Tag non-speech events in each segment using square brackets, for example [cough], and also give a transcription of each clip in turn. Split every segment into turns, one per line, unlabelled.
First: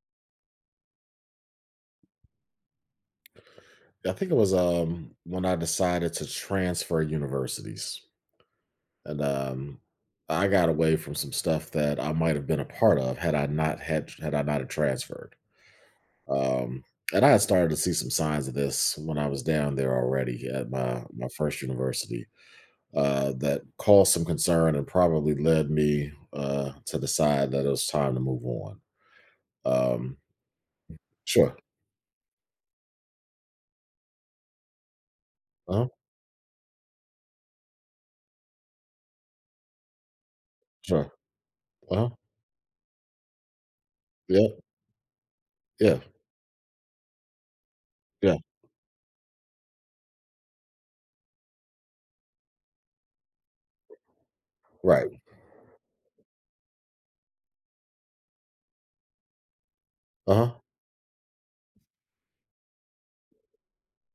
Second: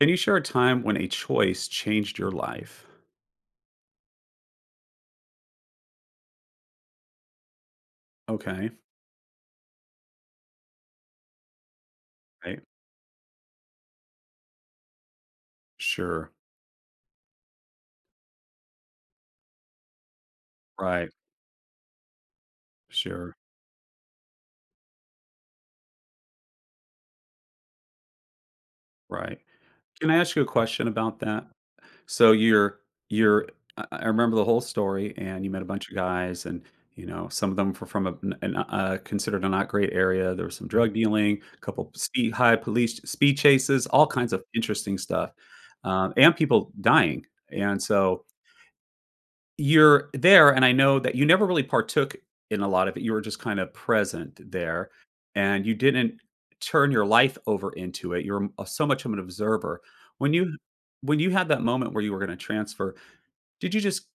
Can you share a time when a choice changed your life?
I think it was when I decided to transfer universities.
Okay.
And I got away from some stuff that I might have been
Right.
a part of had I not had transferred.
Sure.
Um and I had started to see some signs of this when I was down there already at my
Right.
my first university.
Sure.
That caused some concern and probably led me to decide that it was time to move on.
Right. Can
Um,
I ask you a question about that?
sure.
So you're I remember the whole story and you met a
Uh-huh.
bunch of guys and you know some of them were from an considered a not great area. There was some drug
Sure.
dealing, a couple
Uh-huh.
speed high police speed chases, all kinds of
Yeah.
interesting stuff,
Yeah.
and people dying. And so
Yeah.
you're there, and I know that you never really partook in a lot of it. You were just kind of present there,
Right.
and you didn't turn your life over into it. You're so much of an observer. When
Uh
you
huh.
when you had that moment where you were going to transfer, did you just,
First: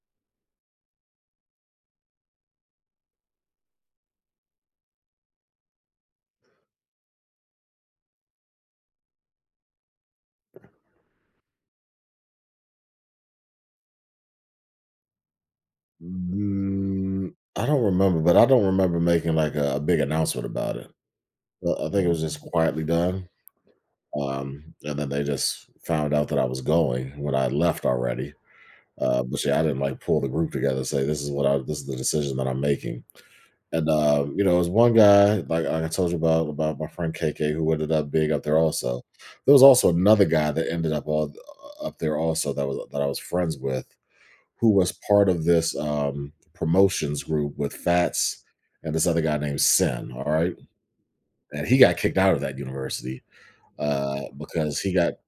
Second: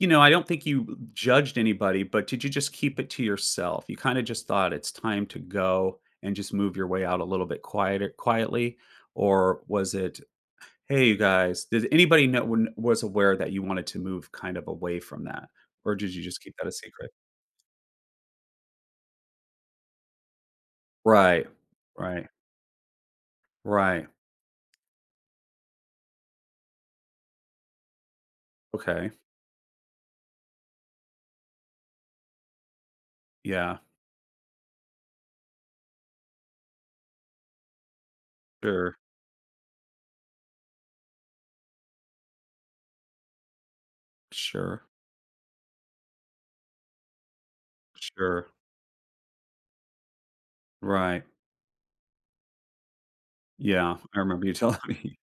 you know, I don't think you judged anybody, but did you just keep it to yourself? You kind of just thought it's time to go and just move your way out a little bit quieter quietly, or was it, hey, you guys, did anybody know when was aware that you wanted to move kind of away from that? Or did you just keep that a secret?
I don't remember, but I don't remember making like a big announcement about it.
Right.
I think it was
Right.
just quietly done,
Right.
and then they just found out that I was going when I left already.
Okay.
But yeah, I didn't like pull the group together and say this is the decision that I'm making.
Yeah.
And you know, it was one guy like I told you about my friend KK who ended up being up there
Sure.
also. There was also another guy that ended up all up there also that I was friends with who
Sure.
was part of this promotions group with Fats
Sure.
and this other guy named Sin. All right,
Right.
and he got kicked out of that university
Yeah, I remember you telling
because
[laughs]
he got,
me.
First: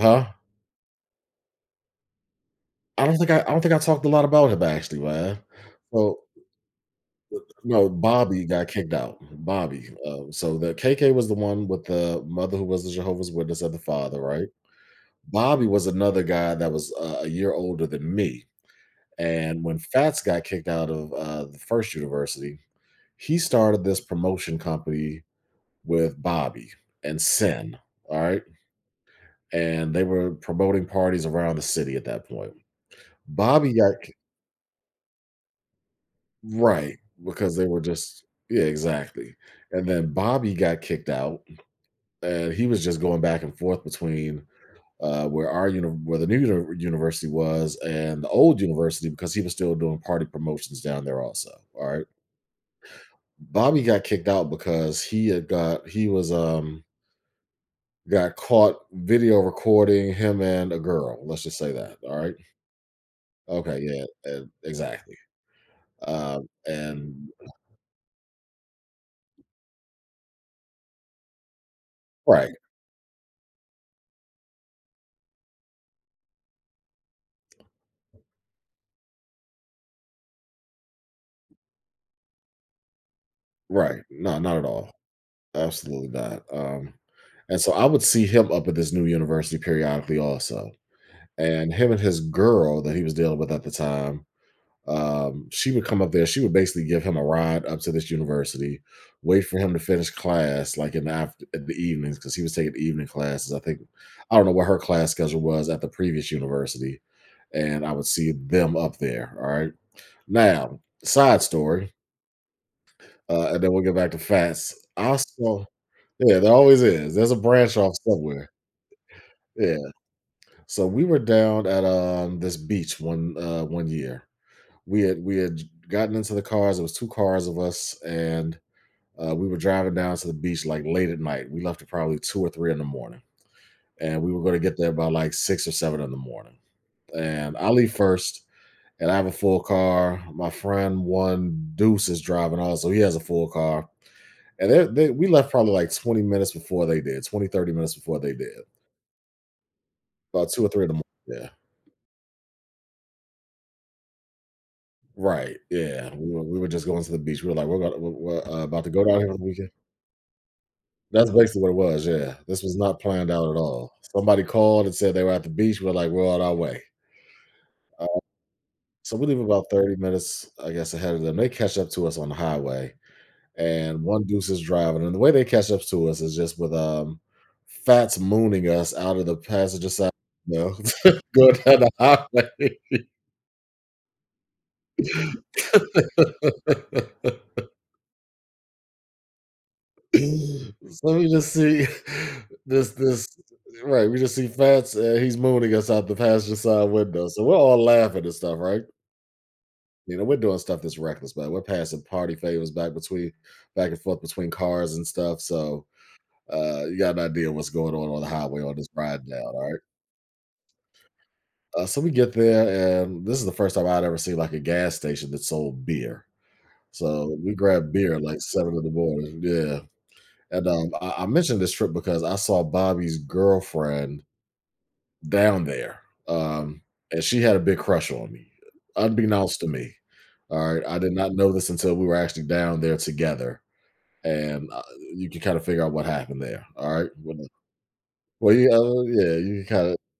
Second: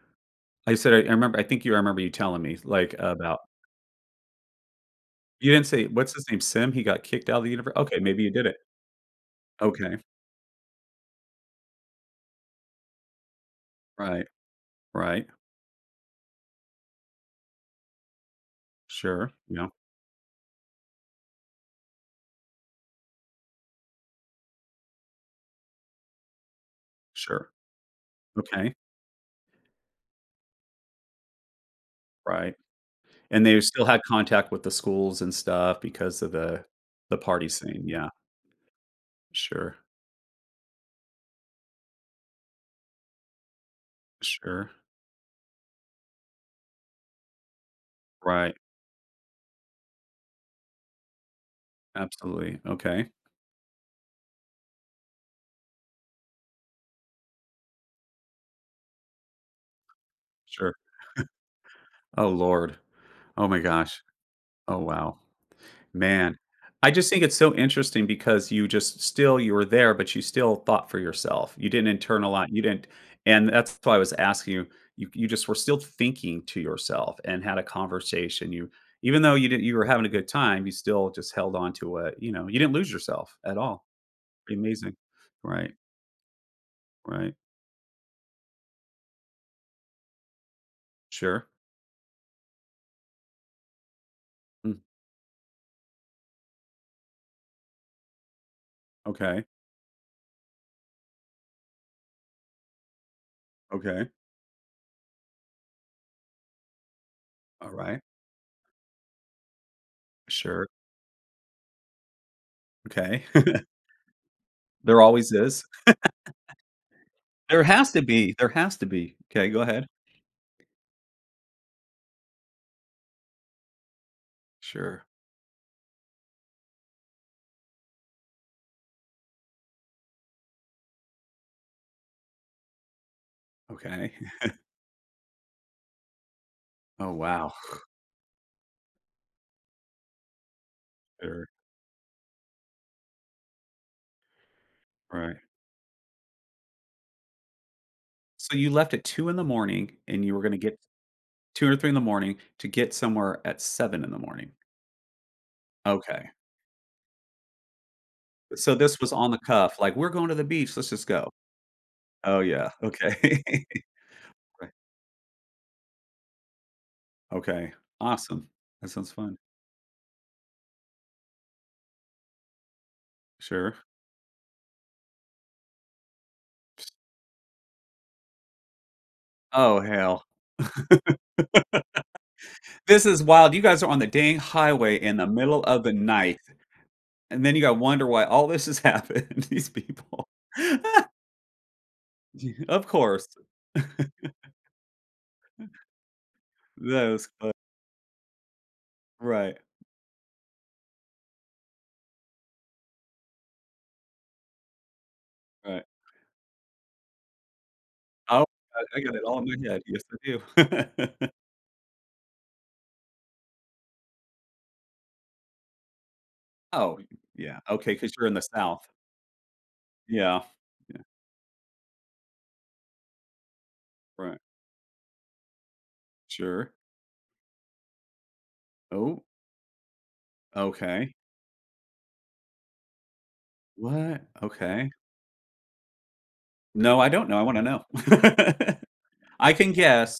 huh?
I said, I remember, I think you I remember you telling me like
I don't think
about,
I don't think I talked a lot about him actually, man.
you didn't say, what's
So
his name? Sim? He got kicked out of the universe.
no,
Okay. Maybe you
Bobby
did it.
got kicked out. Bobby.
Okay.
So the KK was the one with the mother who was the Jehovah's Witness and the father,
Right.
right?
Right.
Bobby was another guy that was a year older than me.
Sure.
And
Yeah.
when Fats got kicked out of the first university, he started this promotion company with Bobby and
Sure.
Sin. All right.
Okay.
And they were promoting parties around the city at that point.
Right. And they
Bobby
still
got
had
ki-
contact with the schools and stuff because of
right,
the party
because they were
scene, yeah.
just, yeah, exactly.
Sure,
And then Bobby got kicked out, and he was just going back and forth between
sure.
where the new university was and the
Right,
old university because he was still doing party promotions down there also. All right.
absolutely, okay,
Bobby got kicked out because he was got caught video recording him and
sure.
a girl, let's just say that, all
Oh,
right?
lord. Oh, my
Okay,
gosh.
yeah, and
Oh,
exactly,
wow. Man, I just
and
think it's so interesting because you just still you were there, but you still thought for yourself. You didn't internalize
right,
you didn't and that's why I was asking you, you just were still thinking to yourself and had a conversation. You, even though you didn't, you were having a good time, you still just held on to it, you know, you didn't lose yourself at all.
right, no, not
Pretty
at all,
amazing. Right,
absolutely not,
right.
and so I would see him up at this new university periodically also,
Sure.
and him and his girl that he was dealing with at the time
Mm,
she would come up there. She would basically give him a ride up to this university, wait
okay,
for him to finish class, like in the after in the evenings, because he was taking evening classes. I think
okay,
I don't know what her class schedule was at the previous university, and I
alright,
would see them up there. All right.
sure,
Now, side story,
okay. [laughs]
and then we'll get back to Fats.
There
I
always
saw,
is.
yeah, there always is. There's a
There
branch
has
off
to be,
somewhere.
there has to be. Okay, go
Yeah.
ahead.
So we were down at this beach one one year,
Sure,
we had gotten into the cars. It was two cars of us, and we were driving down to the beach like late at night. We left at probably two or three in the morning,
okay.
and we were
[laughs]
going to get there by like six or seven in the morning.
Oh, wow.
And I leave first, and I have a full car. My friend
Sure,
one Deuce is driving also; he has a full car. And we
right.
left probably like 20 minutes before they did, 20, 30 minutes before they
So
did,
you left at 2 in the morning and you were
about
gonna
two or
get
three in the morning.
2 or 3 in the morning to get somewhere at 7 in the morning.
Yeah, right. Yeah,
Okay.
we were just going to the beach. We were like, we're, gonna, we're
So
about to
this
go
was
down here
on
on
the
the weekend.
cuff, like, "We're going to the beach, let's just
That's
go."
basically what it was, yeah.
Oh,
This
yeah,
was not planned
okay.
out at
[laughs]
all. Somebody
Right.
called and said they were at the beach. We're like, we're on our way.
Okay,
Uh,
awesome. That sounds
so we
fun.
leave about 30 minutes, I guess, ahead of them. They catch up to us on the highway,
Sure.
and one deuce is driving. And the way they catch up to us is just with Fats mooning us out of the
Oh,
passenger side,
hell.
you know, [laughs] going down the highway.
This is wild. You guys are on the dang highway in the middle of the night, and
[laughs]
then you gotta wonder why all this has happened, [laughs] these people. [laughs]
So we just see [laughs]
Of
this
course.
right, we
[laughs]
just see Fats and he's mooning us out the passenger side
That
window.
was
So
fun.
we're all laughing and stuff, right?
Right,
You know, we're doing stuff that's reckless, man. We're passing party favors back and forth between cars and stuff.
right.
So you got an idea what's going on the
Oh,
highway on this
I got it
ride
all
down,
in
all
my
right?
head. Yes, I do. [laughs]
So we get there, and this is the first time I'd ever seen like a gas station that sold beer.
Oh,
So we
yeah.
grabbed
Okay, because
beer
'cause
at
you're in
like
the
seven in
South.
the morning. Yeah.
Yeah.
And
Yeah,
I mentioned this trip because I saw Bobby's girlfriend
right.
down there,
Sure.
um, and she had a big crush on me,
Oh,
unbeknownst to me. All right, I did
okay.
not know this until we were actually down there together,
What?
and
Okay.
you can kind of figure out what happened there. All
No, I
right,
don't
well,
know. I wanna know.
well, you,
[laughs]
yeah,
I
you
can
kind of,
guess.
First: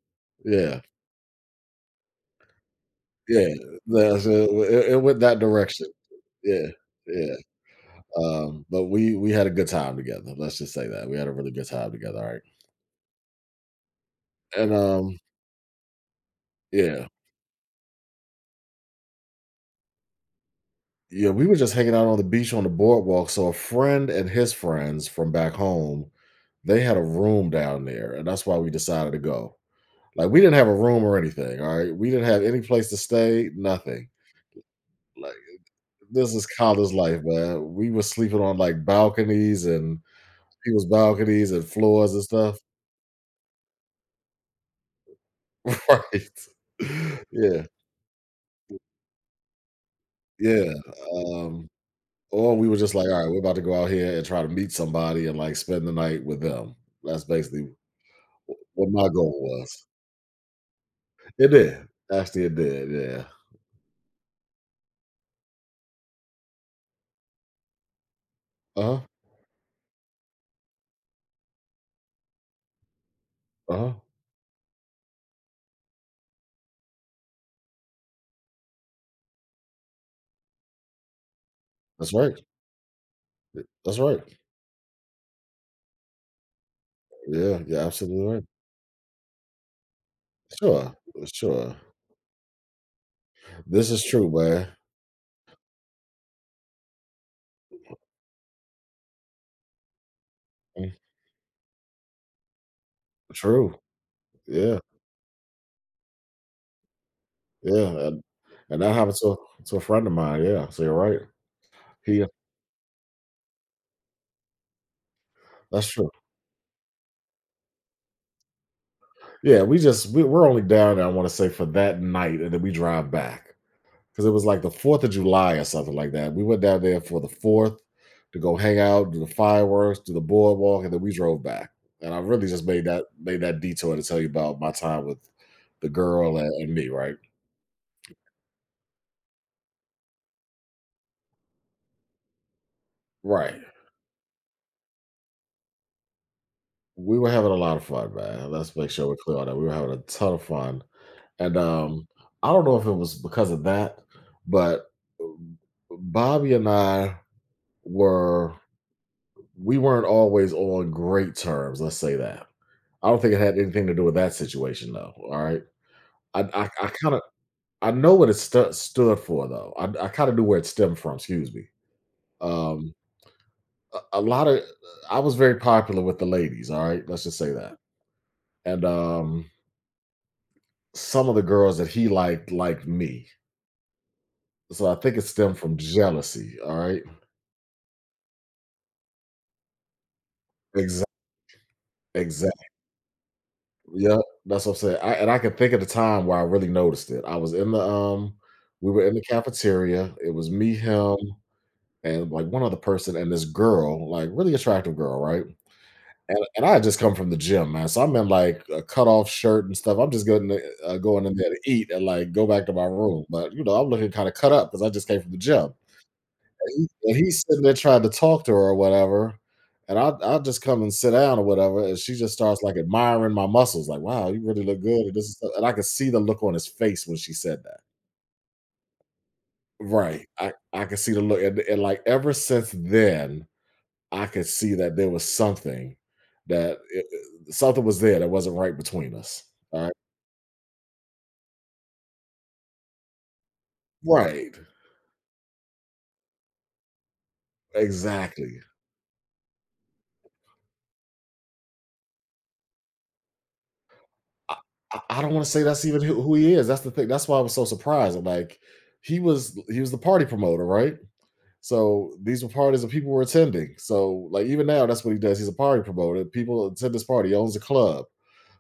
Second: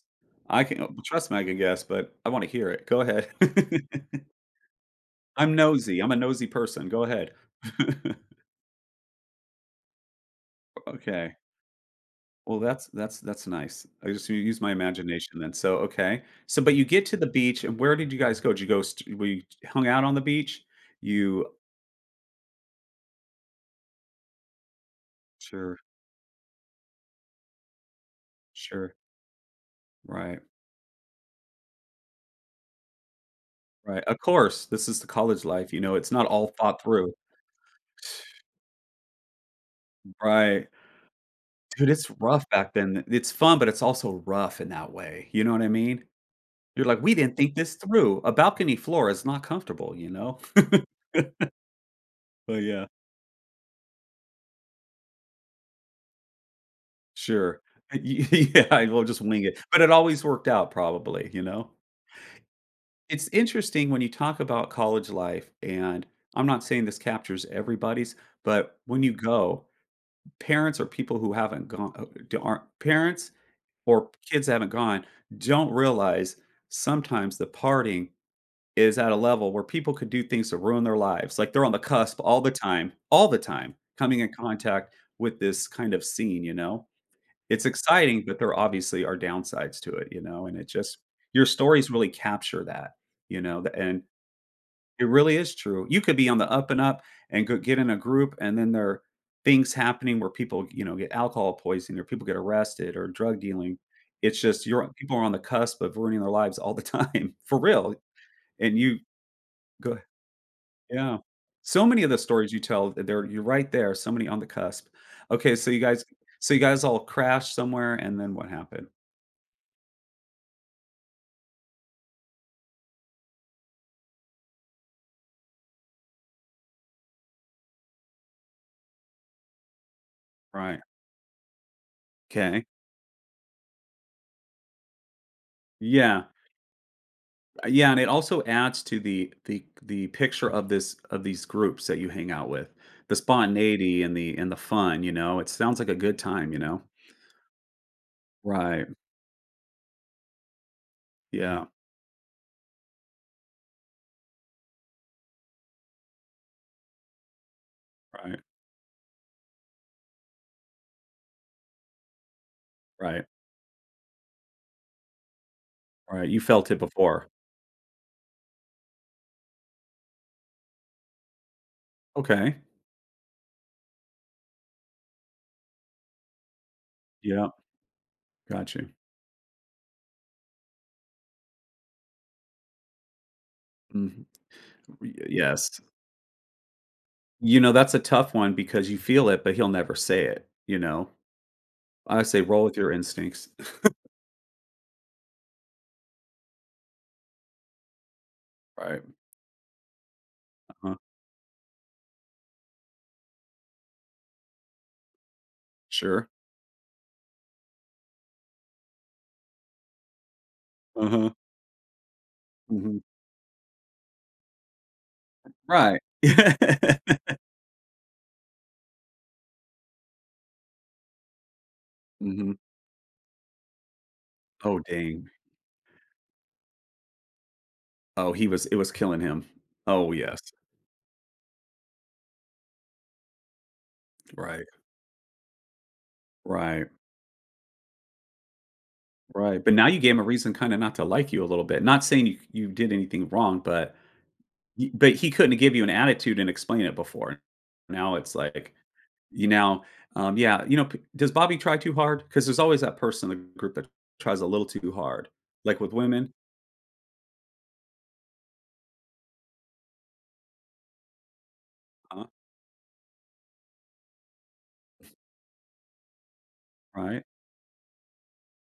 I
yeah,
can oh, trust me, I can guess, but I wanna hear it. Go ahead.
yeah, that's it, it went
[laughs]
that
I'm
direction.
nosy. I'm a nosy
Yeah,
person. Go ahead.
yeah.
[laughs]
But we had a good time together. Let's just say that we had a
Okay.
really good time together. All right,
Well, that's that's nice. I just use
and
my imagination then. So, okay. So, but you
yeah,
get to the beach, and where did you guys go? Did you go st we hung out on the beach?
Yeah, we
You
were just hanging out on the beach on the boardwalk. So a friend and his friends from back
sure,
home, they had a room down there, and that's why we
sure.
decided to go. Like
Right,
we didn't have a room or anything. All right, we didn't have any place to stay.
right.
Nothing.
Of course, this is the
Like
college life, you know, it's not
this is
all thought
college
through.
life, man. We were sleeping on like balconies and
Right.
people's balconies and
Dude, it's
floors and
rough
stuff.
back then. It's fun, but it's also rough in that way, you know what I
[laughs]
mean?
Right.
You're like, "We didn't think
Yeah.
this through. A balcony floor is not comfortable," you know?
Yeah.
[laughs]
Um, or
But
we were
yeah,
just like, all right, we're about to go out here and try to meet somebody and like spend the night with them. That's
sure.
basically
[laughs] Yeah,
what
we'll
my
just
goal
wing it, but
was.
it always worked out probably, you
It
know?
did. Actually, it did, yeah.
It's interesting when you talk about college life, and I'm not saying this captures everybody's, but
Uh-huh,
when you go, parents or people who haven't gone d aren't parents
uh-huh.
or kids that haven't gone don't realize sometimes the partying is at a level where people could do things to ruin their lives, like, they're on the
That's
cusp
right.
all the time,
That's right.
coming in contact with this kind of scene, you know?
Yeah,
It's
you're
exciting,
absolutely
but
right.
there obviously are downsides to it, you know, and it
Sure,
just your
sure.
stories really capture that, you know, the
This
and
is true, man.
it really is true. You could be on the up and up and go get in a group, and then there are things happening where people, you
Mm,
know, get alcohol poisoning or people get arrested or drug
true.
dealing. It's just
Yeah,
you're people are on the cusp of ruining their lives all the time, [laughs] for real,
yeah,
and
and that
you
happened to a
Go
friend of mine, yeah, so you're
yeah.
right.
So many of the
He
stories you tell, there you're right there, so many on the cusp. Okay, so you
That's
guys,
true.
so you guys all crashed somewhere, and then what happened?
Yeah, we we're only down there, I wanna say, for that night, and then we drive back, because it was like the Fourth of July or something like that. We went down there for the Fourth to go hang out, do the fireworks, do the
Right.
boardwalk, and then we drove back. And I really
Okay.
just made that detour to tell you about my time with the
Yeah.
girl and me. Right,
Yeah, and it also adds to the picture of this of these groups that you hang out with. The
right.
spontaneity and the fun, you know? It sounds like a good time, you know?
We were having a lot of fun, man. Let's
Right.
make sure we're clear on that. We were having a ton of fun, and
Yeah.
I don't know if it was because of that, but um, Bobby and I
Right.
were we weren't always on great terms. Let's say that I don't
Right.
think it had anything to do with that situation, though, all right?
Right. You
I I
felt it
I kinda
before.
I know what it stu stood for, though. I kinda knew where it stemmed from, excuse me.
Okay.
Um, a a lot of, I was very popular with the ladies, all right? Let's just
Yeah.
say that.
Got
And,
you.
some of the girls that he liked, liked me.
Mhm.
So I
Y
think it stemmed from
yes.
jealousy, all right?
You know, that's a tough one because you feel it, but he'll never say it, you
Exac
know? I say roll
exactly.
with your instincts. [laughs]
Yeah, that's what I'm saying. I And I can think of the time where I really noticed it. I was in the, We
Right.
were in the cafeteria. It was me,
Uh-huh.
him and like one other person and this girl, like really attractive girl, right?
Sure.
And I had just come from the gym, man. So I'm in like a cutoff shirt and stuff. I'm just going
Uh-huh.
in there to eat and like go back to my
Mhm.
room. But you know, I'm looking kind of cut up because I just came from the gym.
Right.
And,
[laughs]
he's sitting there trying to talk to her or whatever. And I just come and sit down or whatever, and she just
Mhm.
starts like admiring my muscles, like, "Wow, you really look
Oh,
good."
dang.
And I could see the look on his face when she said that.
Oh, he was it was killing him. Oh,
Right,
yes.
I could see the look, and like ever since then, I could
Right.
see that there was something that
Right.
it something was there that wasn't right between us,
Right. But now
alright?
you gave him a reason kinda not to like you a little bit. Not saying you did anything wrong, but
Right, right.
y but he couldn't give you an attitude and explain it before. Now it's
Exactly.
like You now yeah, you know, p does Bobby try too hard? Because there's always that person in the group that tries a
I
little too
I
hard.
don't wanna say
Like
that's
with
even
women,
who he is, that's the thing, that's why I was so surprised, I'm like, he was the party promoter, right? So
uh,
these were parties that people were attending. So, like, even now, that's what he does. He's a party promoter, people attend this
right?
party, he owns a club,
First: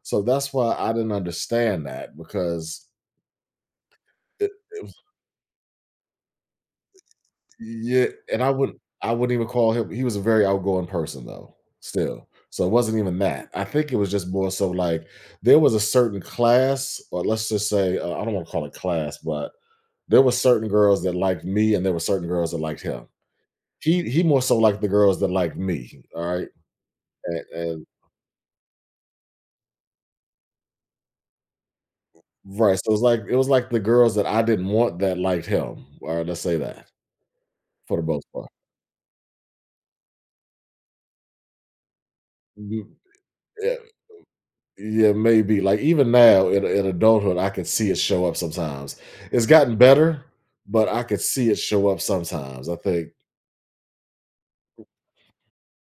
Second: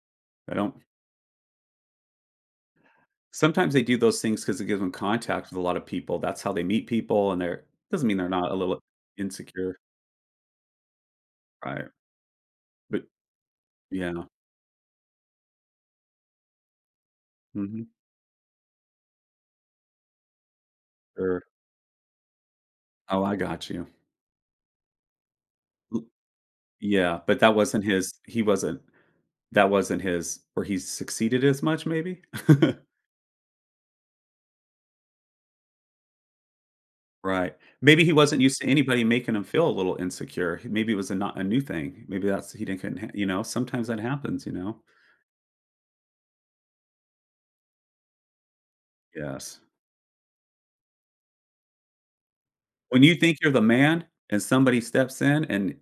so that's
They
why
don't
I didn't understand that because
sometimes they do those things
it
because it gives
it
them contact with a lot of people. That's how they meet people, and they're
Yeah,
doesn't mean they're
and I
not a
would
little
I wouldn't even call
insecure,
him. He was a very outgoing person though,
right?
still. So it wasn't
But
even that. I think it was
yeah,
just more so like there was a certain class, or let's just
mhm,
say, I don't want to call it class, but there were certain girls that
sure.
liked me, and there were certain girls that liked him.
Oh, I got you.
He more so liked the girls that liked me.
L
All right,
yeah, but
and,
that wasn't
and
his, he wasn't, that wasn't his where he succeeded as much maybe? [laughs]
right, so it was like the girls that I didn't want that liked him. All right, let's say that
Right.
for the
Maybe he
most
wasn't
part.
used to anybody making him feel a little insecure. Maybe it was a not a new thing. Maybe that's he didn't
Mhm.
couldn't you know, sometimes that happens, you know.
Yeah, maybe. Like even now in adulthood, I can see it show up sometimes. It's
Yes.
gotten better, but I could see it show up sometimes. I
When
think,
you think you're the man and somebody steps in and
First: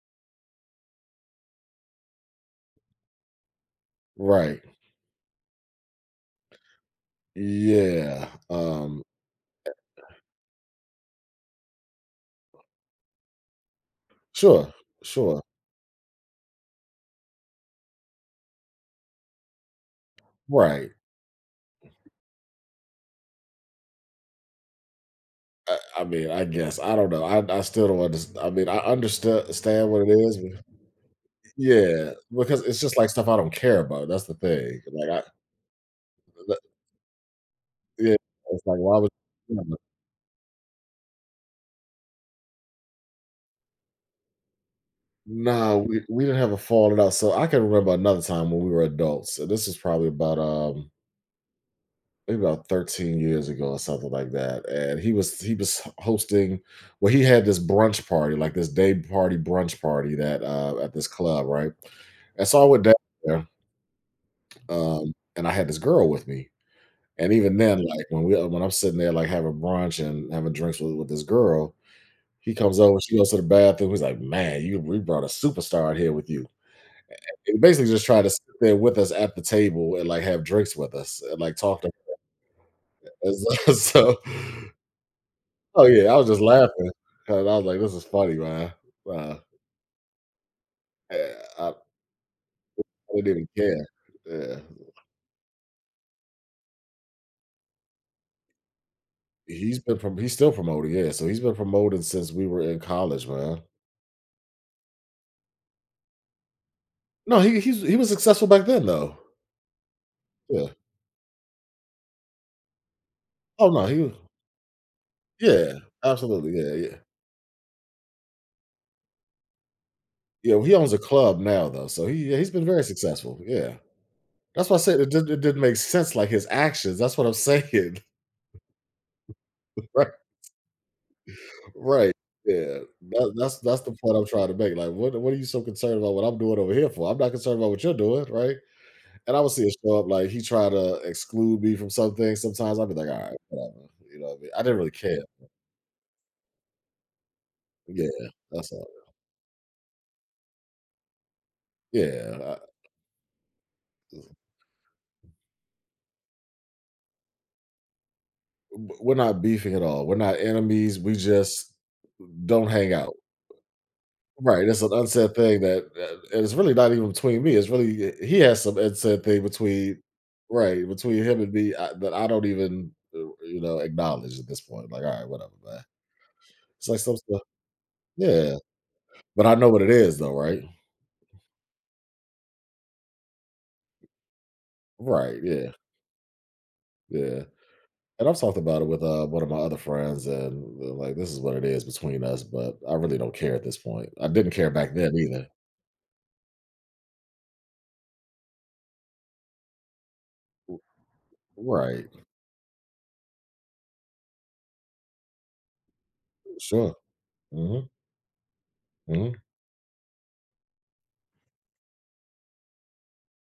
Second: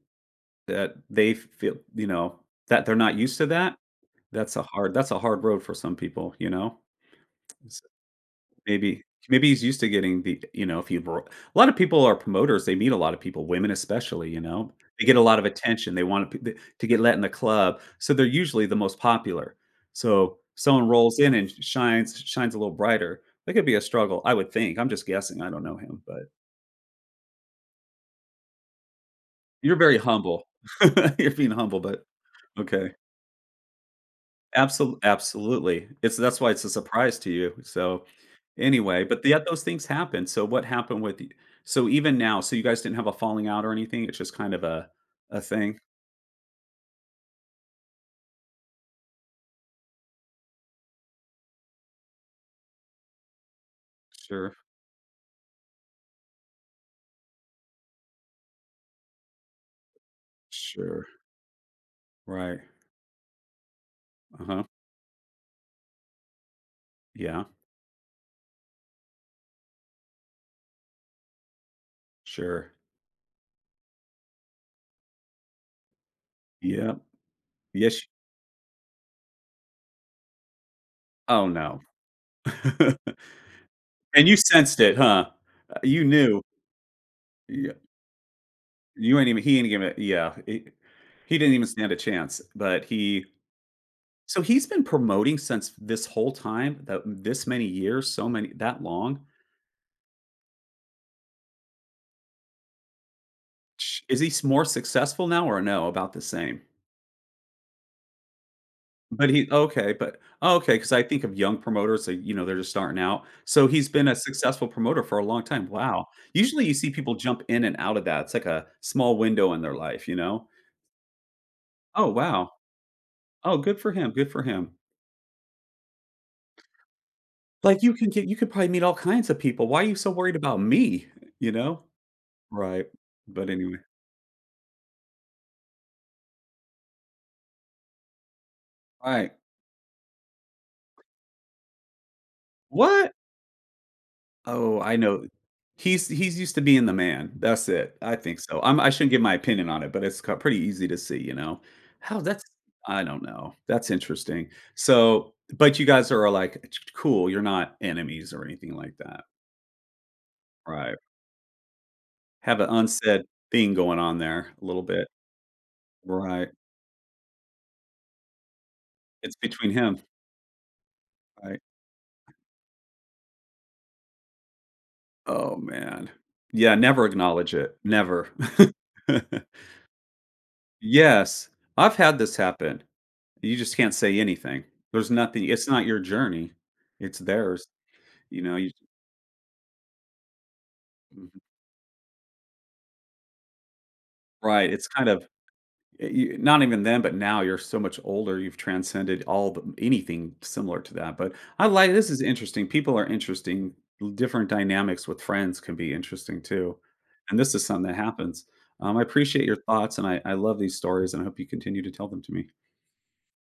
that they feel, you know, that they're not used to that, that's
right.
a hard that's a hard road for some people, you know.
Yeah.
Maybe, maybe he's used to getting the, you know, if you bro a lot of people are promoters, they meet a lot of people, women especially, you
Sure,
know? They get a lot
sure.
of attention, they want to p to get let in the club, so they're usually the most popular. So, someone
Right.
rolls in and shines a little brighter, that could be a struggle, I would think, I'm just guessing, I don't know
I,
him,
I
but
mean, I guess. I don't know. I still don't understand. I mean, I
you're
understand
very
what it is.
humble.
But
[laughs] You're being humble, but
yeah, because it's
okay.
just like stuff I don't care about. That's the thing.
Absolutely, absolutely. It's that's why
Th-
it's a surprise to you. So,
yeah, it's like why
anyway,
would
but yet
yeah.
those things happen. So what happened with you? So even now, so you guys didn't have a falling out or anything? It's just kind of a
No,
thing?
we didn't have a falling out. So I can remember another time when we were adults. And this was probably about maybe about 13 years ago or something like
Sure.
that. And he was hosting. Well, he had this brunch party, like this day party brunch party that at
Sure.
this club, right? And
Right.
so I went down there,
Uh-huh.
and I had this girl with me. And
Yeah.
even then, like when I'm sitting there like having brunch and having drinks with this girl, he
Sure.
comes over, she goes to the bathroom, he's like, "Man, you we brought a superstar in here with you."
Yeah,
He basically just
yes.
tried to sit there with us at the table and, like, have drinks with us and,
Oh,
like,
no.
talk to us.
[laughs]
[laughs] So
And you sensed it, huh?
oh,
You
yeah, I was just
knew.
laughing because I was
Yeah.
like, "This is funny, man."
You ain't
Wow.
even he ain't even, yeah.
Yeah,
He didn't even
I
stand a chance, but he,
didn't even care.
so
Yeah.
he's been promoting since this whole time, that mm, this many years, so many, that long.
He's still promoting, yeah, so he's been promoting since we were in college, man.
Sh Is he s more successful now or no? About the same?
No, he he was successful back then, though.
But he, okay, but oh,
Yeah.
okay, because I think of young promoters that, you know, they're just starting out. So
Oh, no,
he's
he
been
was.
a successful promoter for a long time.
Yeah,
Wow.
absolutely,
Usually
yeah,
you see
yeah.
people jump in and out of that. It's like a small window in their life, you know?
Yeah, well, he owns a club now, though, so
Oh,
he yeah, he's
wow.
been very successful,
Oh,
yeah.
good for him, good for
That's why
him.
I said it didn't make sense, like, his actions, that's what I'm
Like, you
saying. [laughs]
can get, you could probably meet all kinds of people. Why are you
Right,
so worried about me? You know?
right, yeah,
Right.
that
But
that's
anyway.
that's the point I'm trying to make, like, "What are you so concerned about what I'm doing over here for? I'm not concerned about what you're doing," right?
All right.
And I would see it show up, like, he tried to exclude me from something sometimes. I'd be like,
What?
"Alright, whatever," you know what I mean? I didn't
Oh,
really
I
care.
know. He's used to being the man. That's it.
Yeah,
I think so.
that's all.
I shouldn't give my opinion on it, but it's ca pretty easy to see, you know? How
Yeah,
that's
I
I don't know. That's interesting. So but you guys are like, cool, you're not enemies or anything like
w we're
that."
not beefing at all, we're not
Right.
enemies, we just
Have
don't
an
hang out.
unsaid thing going on there a
Right, it's
little
an
bit.
unsaid thing that and
Right.
it's really not even between me, it's really he has some unsaid
It's
thing
between
between
him,
right, between him and
right?
me, I that I don't even, you know, acknowledge at this point, like, "All right, whatever,
Oh,
man."
man. Yeah,
It's like
never
some stuff
acknowledge it. Never.
yeah,
[laughs]
but I know what it is though, right?
Yes. I've had this happen. You just can't say anything. There's
Right,
nothing, it's
yeah,
not your journey, it's
yeah,
theirs,
and I've
you know,
talked
you
about it with, one of my other friends, and they're like, "This is
mhm.
what it is between us," but I really don't care at this point. I didn't care
Right, it's
back
kind
then
of,
either.
you not even then, but now you're so much older, you've transcended all the anything similar to that, but I like
Right.
this is interesting, people are interesting, different dynamics with friends can be interesting too,
Sure.
and this is something
Mhm,
that happens. I
mhm.
appreciate your thoughts, and I love these stories, and I hope you continue to tell them to me.